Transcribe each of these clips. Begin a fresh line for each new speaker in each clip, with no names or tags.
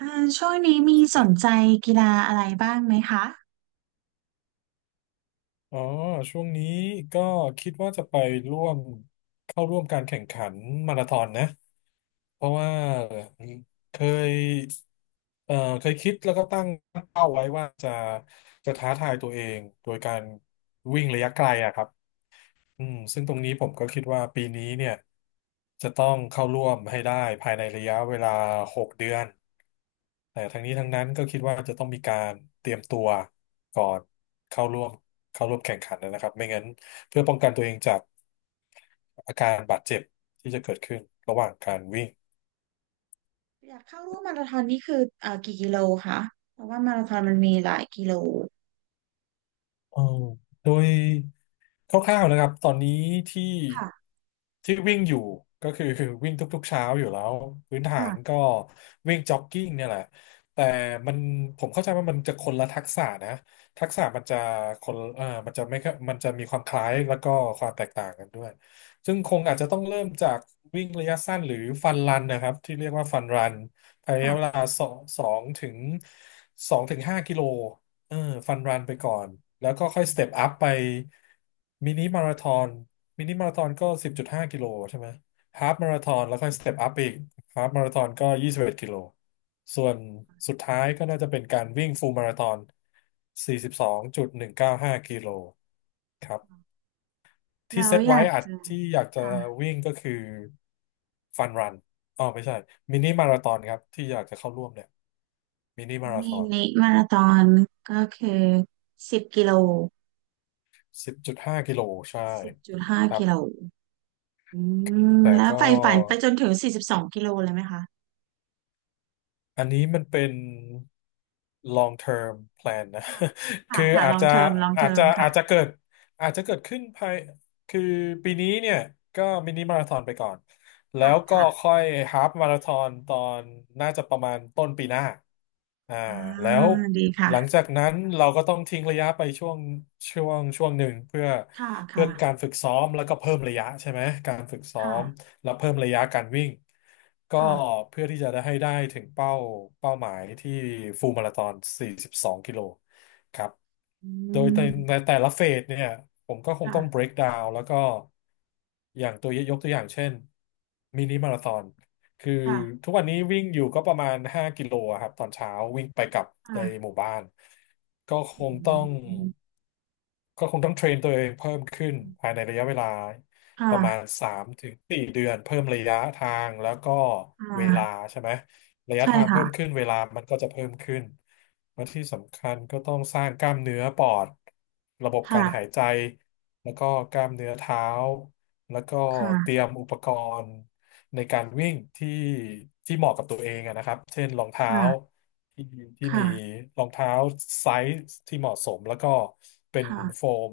อ่าช่วงนี้มีส
ติ
น
ด
ใจกีฬาอะไรบ้างไหมคะ
อ๋อช่วงนี้ก็คิดว่าจะไปร่วมเข้าร่วมการแข่งขันมาราธอนนะเพราะว่าเคยเคยคิดแล้วก็ตั้งเป้าไว้ว่าจะท้าทายตัวเองโดยการวิ่งระยะไกลอะครับอืมซึ่งตรงนี้ผมก็คิดว่าปีนี้เนี่ยจะต้องเข้าร่วมให้ได้ภายในระยะเวลาหกเดือน แต่ทั้งนี้ทั้งนั้นก็คิดว่าจะต้องมีการเตรียมตัวก่อนเข้าร่วมแข่งขันนะครับไม่งั้นเพื่อป้องกันตัวเองจากอาการบาดเจ็บที่จะเกิดขึ้นระหว่างการวิ่ง
อยากเข้าร่วมมาราธอนนี่คือกี่กิโลคะเพราะว่ามาราธอนมันมีหลายกิโล
เออโดยคร่าวๆนะครับตอนนี้ที่
ค่ะ
ที่วิ่งอยู่ก็คือ คือวิ่งทุกๆเช้าอยู่แล้วพื้นฐา
ค่ะ
นก็วิ่งจ็อกกิ้งเนี่ยแหละแต่มันผมเข้าใจว่ามันจะคนละทักษะนะทักษะมันจะคนเออมันจะไม่ค่อยมันจะมีความคล้ายแล้วก็ความแตกต่างกันด้วยซึ่งคงอาจจะต้องเริ่มจากวิ่งระยะสั้นหรือฟันรันนะครับที่เรียกว่าฟันรันภายในเวลา
ค่ะ
สองสองถึงสองถึงห้ากิโล เออฟันรันไปก่อนแล้วก็ค่อยสเต็ปอัพไปมินิมาราธอนมินิมาราธอนก็สิบจุดห้ากิโลใช่ไหมฮาล์ฟมาราธอนแล้วค่อยสเต็ปอัพอีกฮาล์ฟมาราธอนก็ยี่สิบเอ็ดกิโลส่วนสุดท้ายก็น่าจะเป็นการวิ่งฟูลมาราธอนสี่สิบสองจุดหนึ่งเก้าห้ากิโลครับ
แล้
ที่เซ
ว
ต
อยา
ไว้
ก
อัด
จะ
ที่อยากจะ
ค่ะ
วิ่งก็คือฟันรันอ๋อไม่ใช่มินิมาราธอนครับที่อยากจะเข้าร่วมเนี่ยมินิมาราธ
มี
อน
นิมาราธอนก็คือ10 กิโล
สิบจุดห้ากิโลใช่
สิบจุดห้า
ครับ
กิโลอืม
แต่
แล้ว
ก็
ใฝ่ฝันไปจนถึง42 กิโลเลยไหมคะ
อันนี้มันเป็น long term plan นะ
ค่ะ ค่ะ
คือ
ค่ะลองเทอมลองเทอมค่ะ
อาจจะเกิดอาจจะเกิดขึ้นภายคือปีนี้เนี่ยก็มินิมาราธอนไปก่อนแล้
ค่ะ
วก็
ค่ะ
ค่อยฮาล์ฟมาราธอนนน่าจะประมาณต้นปีหน้าอ่า
อ่า
แล้ว
ดีค่ะ
หลังจากนั้นเราก็ต้องทิ้งระยะไปช่วงช่วงหนึ่งเพื่อ
ค่ะ
เพื่
ค่ะ
อการฝึกซ้อมแล้วก็เพิ่มระยะใช่ไหมการฝึกซ้อ
ค่ะ
ม แล้วเพิ่มระยะการวิ่งก็
ค่ะ
เพื่อที่จะได้ให้ได้ถึงเป้าเป้าหมายที่ฟูลมาราธอน42 กิโลครับ
อื
โดยใน
ม
แต่ละเฟสเนี่ยผมก็คงต้อง
ค่ะ
break down แล้วก็อย่างตัวยกตัวอย่างเช่นมินิมาราธอนคือ
ค่ะ
ทุกวันนี้วิ่งอยู่ก็ประมาณ5กิโลอะครับตอนเช้าวิ่งไปกลับในห
ค่ะ
มู่บ้านก็คงต้
อื
อง
ม
ก็คงต้องเทรนตัวเองเพิ่มขึ้นภายในระยะเวลาประมาณ
ค่ะ
สามถึงสี่เดือนเพิ่มระยะทางแล้วก็
ค่
เวลา
ะ
ใช่ไหมระยะ
ใช่
ทาง
ค่ะ
เพิ่มขึ้นเวลามันก็จะเพิ่มขึ้นและที่สำคัญก็ต้องสร้างกล้ามเนื้อปอดระบบการหาย
ค่ะ
ใจแล้วก็กล้ามเนื้อเท้าแล้วก็เตรี
ค่ะ
ยมอุปกรณ์ในการวิ่งที่เหมาะกับตัวเองอะนะครับเช่นรองเท้า
ค่ะ
ที่ที่มี
ค่ะ
รองเท้าไซส์ที่เหมาะสมแล้วก็เป็นโฟ
ค่ะ
ม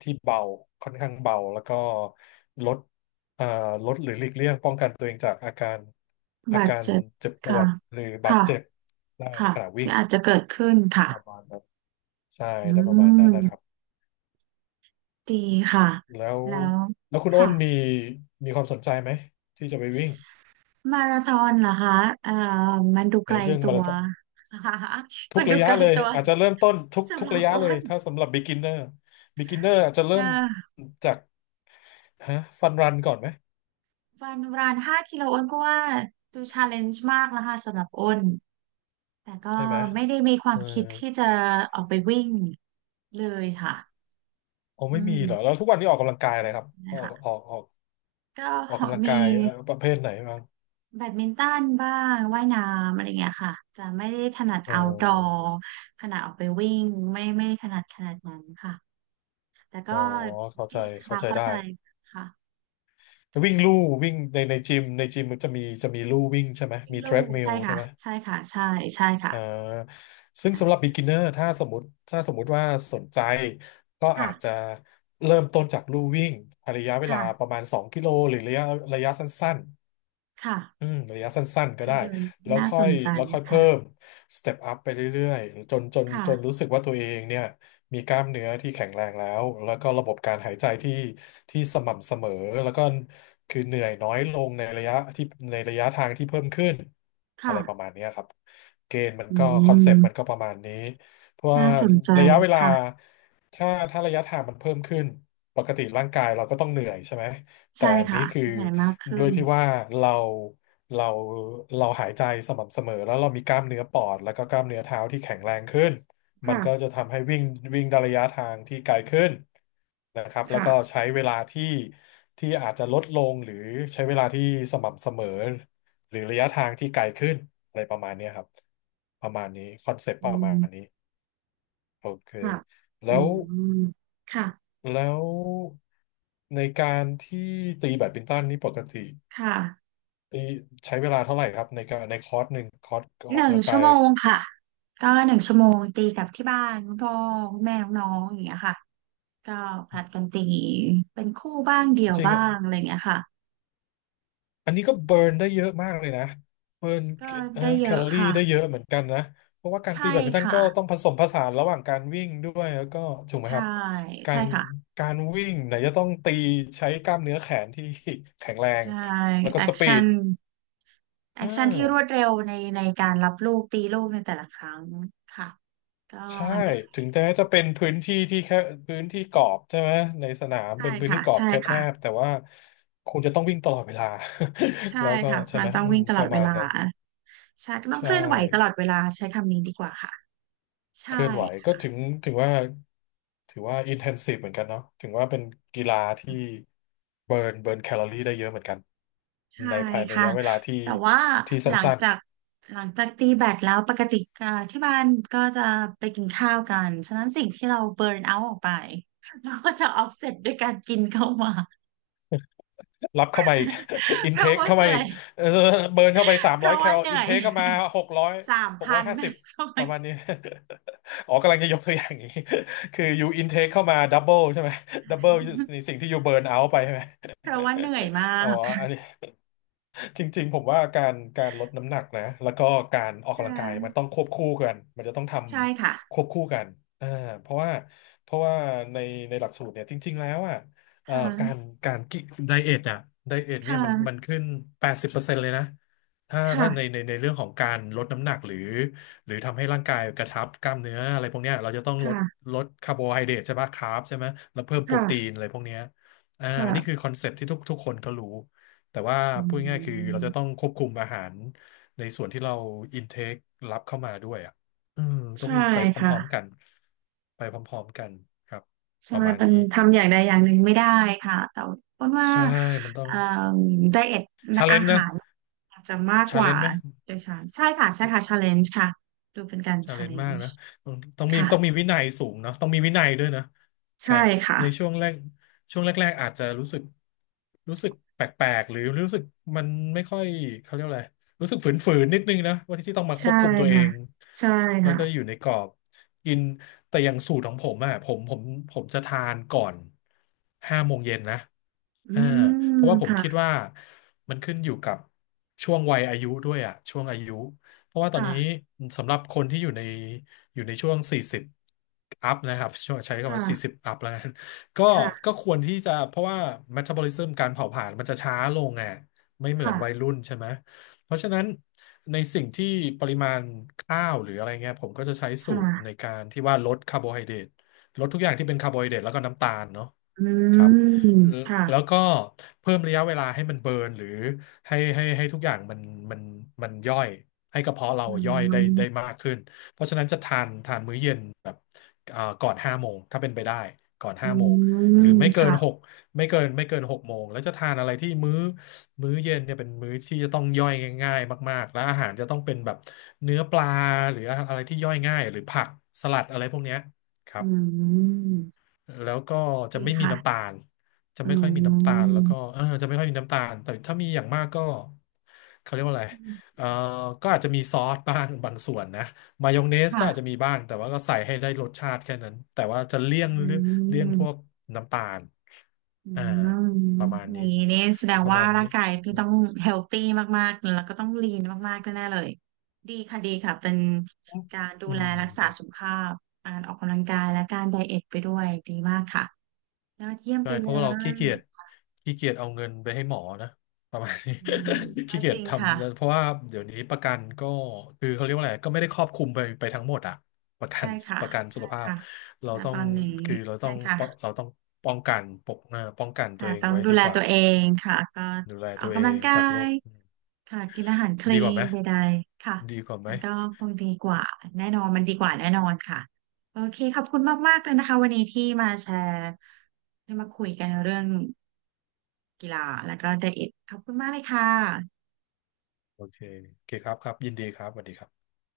ที่เบาค่อนข้างเบาแล้วก็ลดเอ่อลดหรือหลีกเลี่ยงป้องกันตัวเองจากอาการอา
บาด
การ
เจ็บ
เจ็บปว
ค่ะ
ดหรือบาด
ค่ะ
เจ็บได้ใน
ค่ะ
ขณะวิ่
ที่
ง
อาจจะเกิดขึ้นค่ะ
ประมาณนั้นใช่
อื
ได้ประมาณ
ม
นั้นนะครับ
ดีค่ะ
แล้ว
แล้ว
แล้วคุณอ้น
ค่ะ
มีความสนใจไหมที่จะไปวิ่ง
มาราธอนเหรอคะเอ่อมันดู
ใน
ไกล
เรื่อง
ตั
มารา
ว
ธอน ทุ
มั
ก
นดู
ระยะ
ไกล
เลย
ตัว
อาจจะเริ่มต้นทุก
สำ
ทุ
ห
ก
รั
ระ
บ
ยะ
อ้
เลย
น
ถ้าสำหรับ beginner beginner อาจจะเริ่
นะ
มจากฮะฟันรันก่อนไหม
วันรานห้ากิโลอ้นก็ว่าดูชาเลนจ์มากนะคะสำหรับอ้น แต่ก็
ใช่ไหม
ไม่ได้มีควา
เอ
ม
อ
คิดที่จะออกไปวิ่งเลยค่ะ
โอ้
อื
ไม่มี
ม
เหรอแล้วทุกวันนี้ออกกำลังกายอะไรครับอ
นะ
อกอ
คะ
อกออก
ก็
ออกกำลัง
มี
กายประเภทไหนบ้าง
แบดมินตันบ้างว่ายน้ำอะไรเงี้ยค่ะจะไม่ได้ถนัด
เอ
เอาดอ
อ
ขนาดออกไปวิ่งไม่ถนัดขนาดนั้นค่ะแต่ก็
อ๋อเข้า
ดี
ใจ
นะ
เข้า
คะ
ใจ
เข้า
ได้
ใจค่ะ
วิ่งลู่วิ่งในจิมมันจะมีลู่วิ่งใช่ไหม
วิ่ง
มีเทร
ลู่
ดมิล
ใช่
ใช่
ค่ะ
ไหม
ใช่ค่ะใช่ใช่ค่ะ
อ่าซึ่งสำหรับ
อ่ะ
beginner ถ้าสมมติถ้าสมมุติว่าสนใจ ก็
ค่ะ
อาจจะเริ่มต้นจากลู่วิ่งระยะเวลาประ
ค่ะ
มาณ2กิโลหรือระยะสั้น
ค่ะ
อืมระยะสั้นๆก็
ก็
ได้
เดิน
แล้ว
น่า
ค่
ส
อย
นใจ
เพิ่
ค่ะ
มสเต็ปอัพไปเรื่อยๆจน
ค่ะ
รู้สึกว่าตัวเองเนี่ยมีกล้ามเนื้อที่แข็งแรงแล้วก็ระบบการหายใจที่สม่ำเสมอแล้วก็คือเหนื่อยน้อยลงในระยะที่ในระยะทางที่เพิ่มขึ้นอะ
ค่ะ
ไรประมาณเนี้ยครับเกณฑ์มัน
อื
ก็คอน
ม
เซปต์มันก็ประมาณนี้เพราะว่า
น่าสนใจ
ระยะเวลา
ค่ะ
ถ้าระยะทางมันเพิ่มขึ้นปกติร่างกายเราก็ต้องเหนื่อยใช่ไหม แต่
ใช่
อัน
ค่ะ
นี้คือ
ใหญ่มากขึ้
ด้วย
น
ที่ว่าเราเราเราหายใจสม่ำเสมอแล้วเรามีกล้ามเนื้อปอดแล้วก็กล้ามเนื้อเท้าที่แข็งแรงขึ้นมัน
ค่ะ
ก็จะทำให้วิ่งวิ่งได้ระยะทางที่ไกลขึ้นนะครับแล้วก็
ค่ะ
ใช้เวลาที่อาจจะลดลงหรือใช้เวลาที่สม่ำเสมอหรือระยะทางที่ไกลขึ้นอะไรประมาณเนี้ยครับประมาณนี้คอนเซปต์
อื
ประมาณ
ม
นี้โอเค
ค่ะอื
แล้ว
มค่ะ
แล้วในการที่ตีแบดมินตันนี่ปกติ
ค่ะ
นี่ใช้เวลาเท่าไหร่ครับในการในคอร์สหนึ่งคอร์สอ
ห
อก
นึ่ง
กำลัง
ชั่
กา
ว
ย
โมงค่ะก็หนึ่งชั่วโมงตีกับที่บ้านคุณพ่อคุณแม่น้องๆอย่างเงี้ยค่ะก็ผลัดกันตีเป็นคู่บ้างเดี่ยว
จริง
บ้า
อะ
งอะไรอย่างเงี้ยค่ะ
อันนี้ก็เบิร์นได้เยอะมากเลยนะเบิร์น
ก็ได้เย
แค
อะ
ลอรี่
ค่ะ
ได้เยอะเหมือนกันนะเพราะว่าการตี
ใช่
แบดมินตัน
ค่ะ
ก็ต้องผสมผสานระหว่างการวิ่งด้วยแล้วก็ถูกไหม
ใช่
ครับกา
ใช่
ร
ค่ะ
การวิ่งไหนจะต้องตีใช้กล้ามเนื้อแขนที่แข็งแรง
ใช่
แล้วก็
แอ
ส
ค
ปี
ชั่
ด
นแอ
เออ
คชั่นที่รวดเร็วในในการรับลูกตีลูกในแต่ละครั้งค่ะก็
ใช่
เหนื่อ
ถึง
ย
แม้จะเป็นพื้นที่ที่แค่พื้นที่กรอบใช่ไหมในสนาม
ใช่
เป็นพื้น
ค่ะ
ที่กรอบ
ใช่
แค
ค่ะ
บๆแต่ว่าคุณจะต้องวิ่งตลอดเวลา แล้
ใช่
วก็
ค่ะ
ใช่
มั
ไห
น
ม
ต้อง
อืม
วิ่งต
ป
ลอด
ระ
เว
มาณ
ลา
นั้น
ใช่ก็ต้อ
ใช
งเคลื่อนไหวตลอ
่
ดเวลาใช้คำนี้ดีกว่าค่ะ
เค
ใช่
ลื่อนไหวก็ถึงว่าถือว่าอินเทนซีฟเหมือนกันเนาะถึงว่าเป็นกีฬาที่เบิร์นแคลอรี่ได้เยอะเหมือนกัน
ใช่
ในภายในระ
ค่ะ
ยะเวลาที่
แต่ว่า
ที่
หลัง
สั้น
จากหลังจากตีแบดแล้วปกติอ่าที่บ้านก็จะไปกินข้าวกันฉะนั้นสิ่งที่เราเบิร์นเอาท์ออกไปเราก็จะออฟเซตด้วยการกินเข้ามา
รับเข้ามาอีก อิ
เพ
นเท
ราะ
ค
ว่า
เข้า
เห
มา
นื่อ
อีก
ย
เออเบิร์นเข้าไปสาม
เพ
ร้อย
ราะ
แค
ว่า
ล
เห
อิ
นื่
น
อ
เท
ย
คเข้ามาหกร้อย
สาม
หก
พั
ร้อย
น
ห้าสิบ
ทำไม
ประมาณนี้ อ๋อกำลังจะยกตัวอย่างอย่างนี้ คืออยู่อินเทคเข้ามาดับเบิลใช่ไหม ดับเบิลในสิ่งที่อยู่เบิร์นเอาไปใช่ไหม
เพราะว่าเหนื่อยมา
อ๋อ
ก
อันนี้ จริงๆผมว่าการลดน้ำหนักนะแล้วก็การออก
ค่
กำลังกายมัน
ะ
ต้องควบคู่กันมันจะต้องท
ใช่ค่ะ
ำควบคู่กันอ่าเพราะว่าเพราะว่าในหลักสูตรเนี่ยจริงๆแล้วอ่ะ
ค่ะ
การการกิไดเอทอ่ะไดเอท
ค
เนี่ยมัน
่ะ
ขึ้น80%เปอร์เซ็นต์เลยนะถ้า
ค่ะ
ในเรื่องของการลดน้ำหนักหรือหรือทำให้ร่างกายกระชับกล้ามเนื้ออะไรพวกเนี้ยเราจะต้องลด
ค่ะ
ลดคาร์โบไฮเดรตใช่ไหมคาร์บใช่ไหมแล้วเพิ่มโป
ค
รตีนอะไรพวกเนี้ยอ่านี่
่ะ
คือคอนเซปต์ที่ทุกคนก็รู้ แต่ว่า
อื
พูดง่ายๆคือเราจะต้อง
ม
ควบคุมอาหารในส่วนที่เราอินเทครับเข้ามาด้วยอ่ะอืมต้อ
ใช่
งไปพ
ค่ะ
ร้อมๆกันไปพร้อมๆกันครับป
ใช่
ระมาณ
มัน
นี้
ทำอย่างใดอย่างหนึ่งไม่ได้ค่ะแต่เพราะว่า
ใช่มันต้อง
เอ่อไดเอท
ชาเล
อา
นจ์
หา
นะ
รอาจจะมากก
ชาเล
ว่า
นจ์ไหม
โดยฉันใช่ค่ะใช่ค่ะชาเลนจ์ค่ะดูเป็นการ
ชา
ชา
เล
เล
นจ์
น
มาก
จ์
นะต้องมี
ค่ะ
วินัยสูงเนาะต้องมีวินัยด้วยนะใช่
ใช่ค่ะ
ในช่วงแรกช่วงแรกๆอาจจะรู้สึกรู้สึกแปลกๆ หรือรู้สึกมันไม่ค่อยเขาเรียกอะไรรู้สึกฝืนๆนิดนึงนะว่าที่ต้องมาค
ใช่
วบคุมตัวเอ
ค่ะ
ง
ใช่
แล้ว
ค่ะ
ก็อยู่ในกรอบ กิน แต่อย่างสูตรของผมอะผมจะทานก่อนห้าโมงเย็นนะ
อื
อ่าเพ
ม
ราะว่าผมคิด
ค่ะ
ว่ามันขึ้นอยู่กับช่วงวัยอายุด้วยอะช่วงอายุ เพราะว่าตอนนี้
ค่ะ
สำหรับคนที่อยู่ในช่วง 40 อัพนะครับช่วงใช้คำว่า
ค่ะ
40 อัพแล้วกัน ก็
ค่ะ
ก็ควรที่จะเพราะว่า metabolism การเผาผลาญมันจะช้าลงอ่ะไม่เหมือนวัย
ค่ะ
รุ่นใช่ไหมเพราะฉะนั้นในสิ่งที่ปริมาณข้าวหรืออะไรเงี้ยผมก็จะใช้
ค
สูตรใน
่ะ
การที่ว่าลดคาร์โบไฮเดรตลดทุกอย่างที่เป็นคาร์โบไฮเดรตแล้วก็น้ำตาลเนาะ
อื
ครับ
มค่ะ
แล้วก็เพิ่มระยะเวลาให้มันเบิร์นหรือ ให้ทุกอย่างมันมันย่อยให้กระเพาะเรา
อื
ย่อยได้ได้
ม
มากขึ้นเพราะฉะนั้นจะทานมื้อเย็นแบบก่อนห้าโมงถ้าเป็นไปได้ก่อน
อื
ห้าโมงหรือ
ม
ไม่เกินห
ค่ะ
กไม่เกินหกโมงแล้วจะทานอะไรที่มื้อเย็นเนี่ยเป็นมื้อที่จะต้องย่อยง่ายๆมากๆและอาหารจะต้องเป็นแบบเนื้อปลาหรืออะไรที่ย่อยง่ายหรือผักสลัดอะไรพวกเนี้ยครับ
อืม
แล้วก็จะ
ดี
ไม่มี
ค่ะ
น้ำตาลจะ
อื
ไม่ค่อยมีน้ำตาล
ม
แล้วก็เออจะไม่ค่อยมีน้ำตาล แต่ถ้ามีอย่างมากก็เขาเรียกว่าอะไรเออก็อาจจะมีซอสบ้าง บางส่วนนะมายองเนสก็อาจจะ
ค่ะ
มีบ้าง แต่ว่าก็ใส่ให้ได้รสชาติแค่นั้น แต่ว่าจะเลี่ย
อื
งเลี่ยงพวก
ม
น้ำตาล
อื
อ่า
ม
ประมาณ
อย่า
นี้
งนี้นี่แสดง
ประ
ว่า
มาณนี้
ร่างกายพี่ต้องเฮลตี้มากๆแล้วก็ต้องลีนมากๆแน่ๆเลยดีค่ะดีค่ะเป็นการดู
อื
แล
ม
รักษาสุขภาพการออกกำลังกายและการไดเอทไปด้วยดีมากค่ะยอดเยี่ยม
ใช่
ไป
เพ
เล
ราะว่าเราขี้
ย
เกียจขี้เกียจเอาเงินไปให้หมอนะประมาณนี้
อืม ก็
ขี้เกี
จ
ยจ
ริง
ท
ค่ะ
ำเพราะว่าเดี๋ยวนี้ประกันก็คือเขาเรียกว่าอะไรก็ไม่ได้ครอบคลุมไปทั้งหมดอะประกั
ใช่
น
ค่ะ
ประกันสุ
ใช่
ขภาพ
ค่ะ
เรา
ณ
ต้อ
ต
ง
อนนี้
คือเรา
ใช่
ต้องป้อง
ค่ะ
เราต้องป้องกันปกเอ่อป้องกันตั
ค่ะ
วเอง
ต้อง
ไว้
ดู
ดี
แล
กว่า
ตัวเองค่ะก็
ดูแล
ออ
ตั
ก
วเอ
กำลัง
ง
กา
จากโร
ย
คอืม
ค่ะกินอาหารคลี
ดีกว่าไห
น
ม
ใดๆค่ะ
ดีกว่าไหม
มันก็คงดีกว่าแน่นอนมันดีกว่าแน่นอนค่ะโอเคขอบคุณมากๆเลยนะคะวันนี้ที่มาแชร์ได้มาคุยกันเรื่องกีฬาแล้วก็ไดเอทขอบคุณมากเลยค่ะ
โอเคโอเคครับครับยินดีครับสวัสดีครับ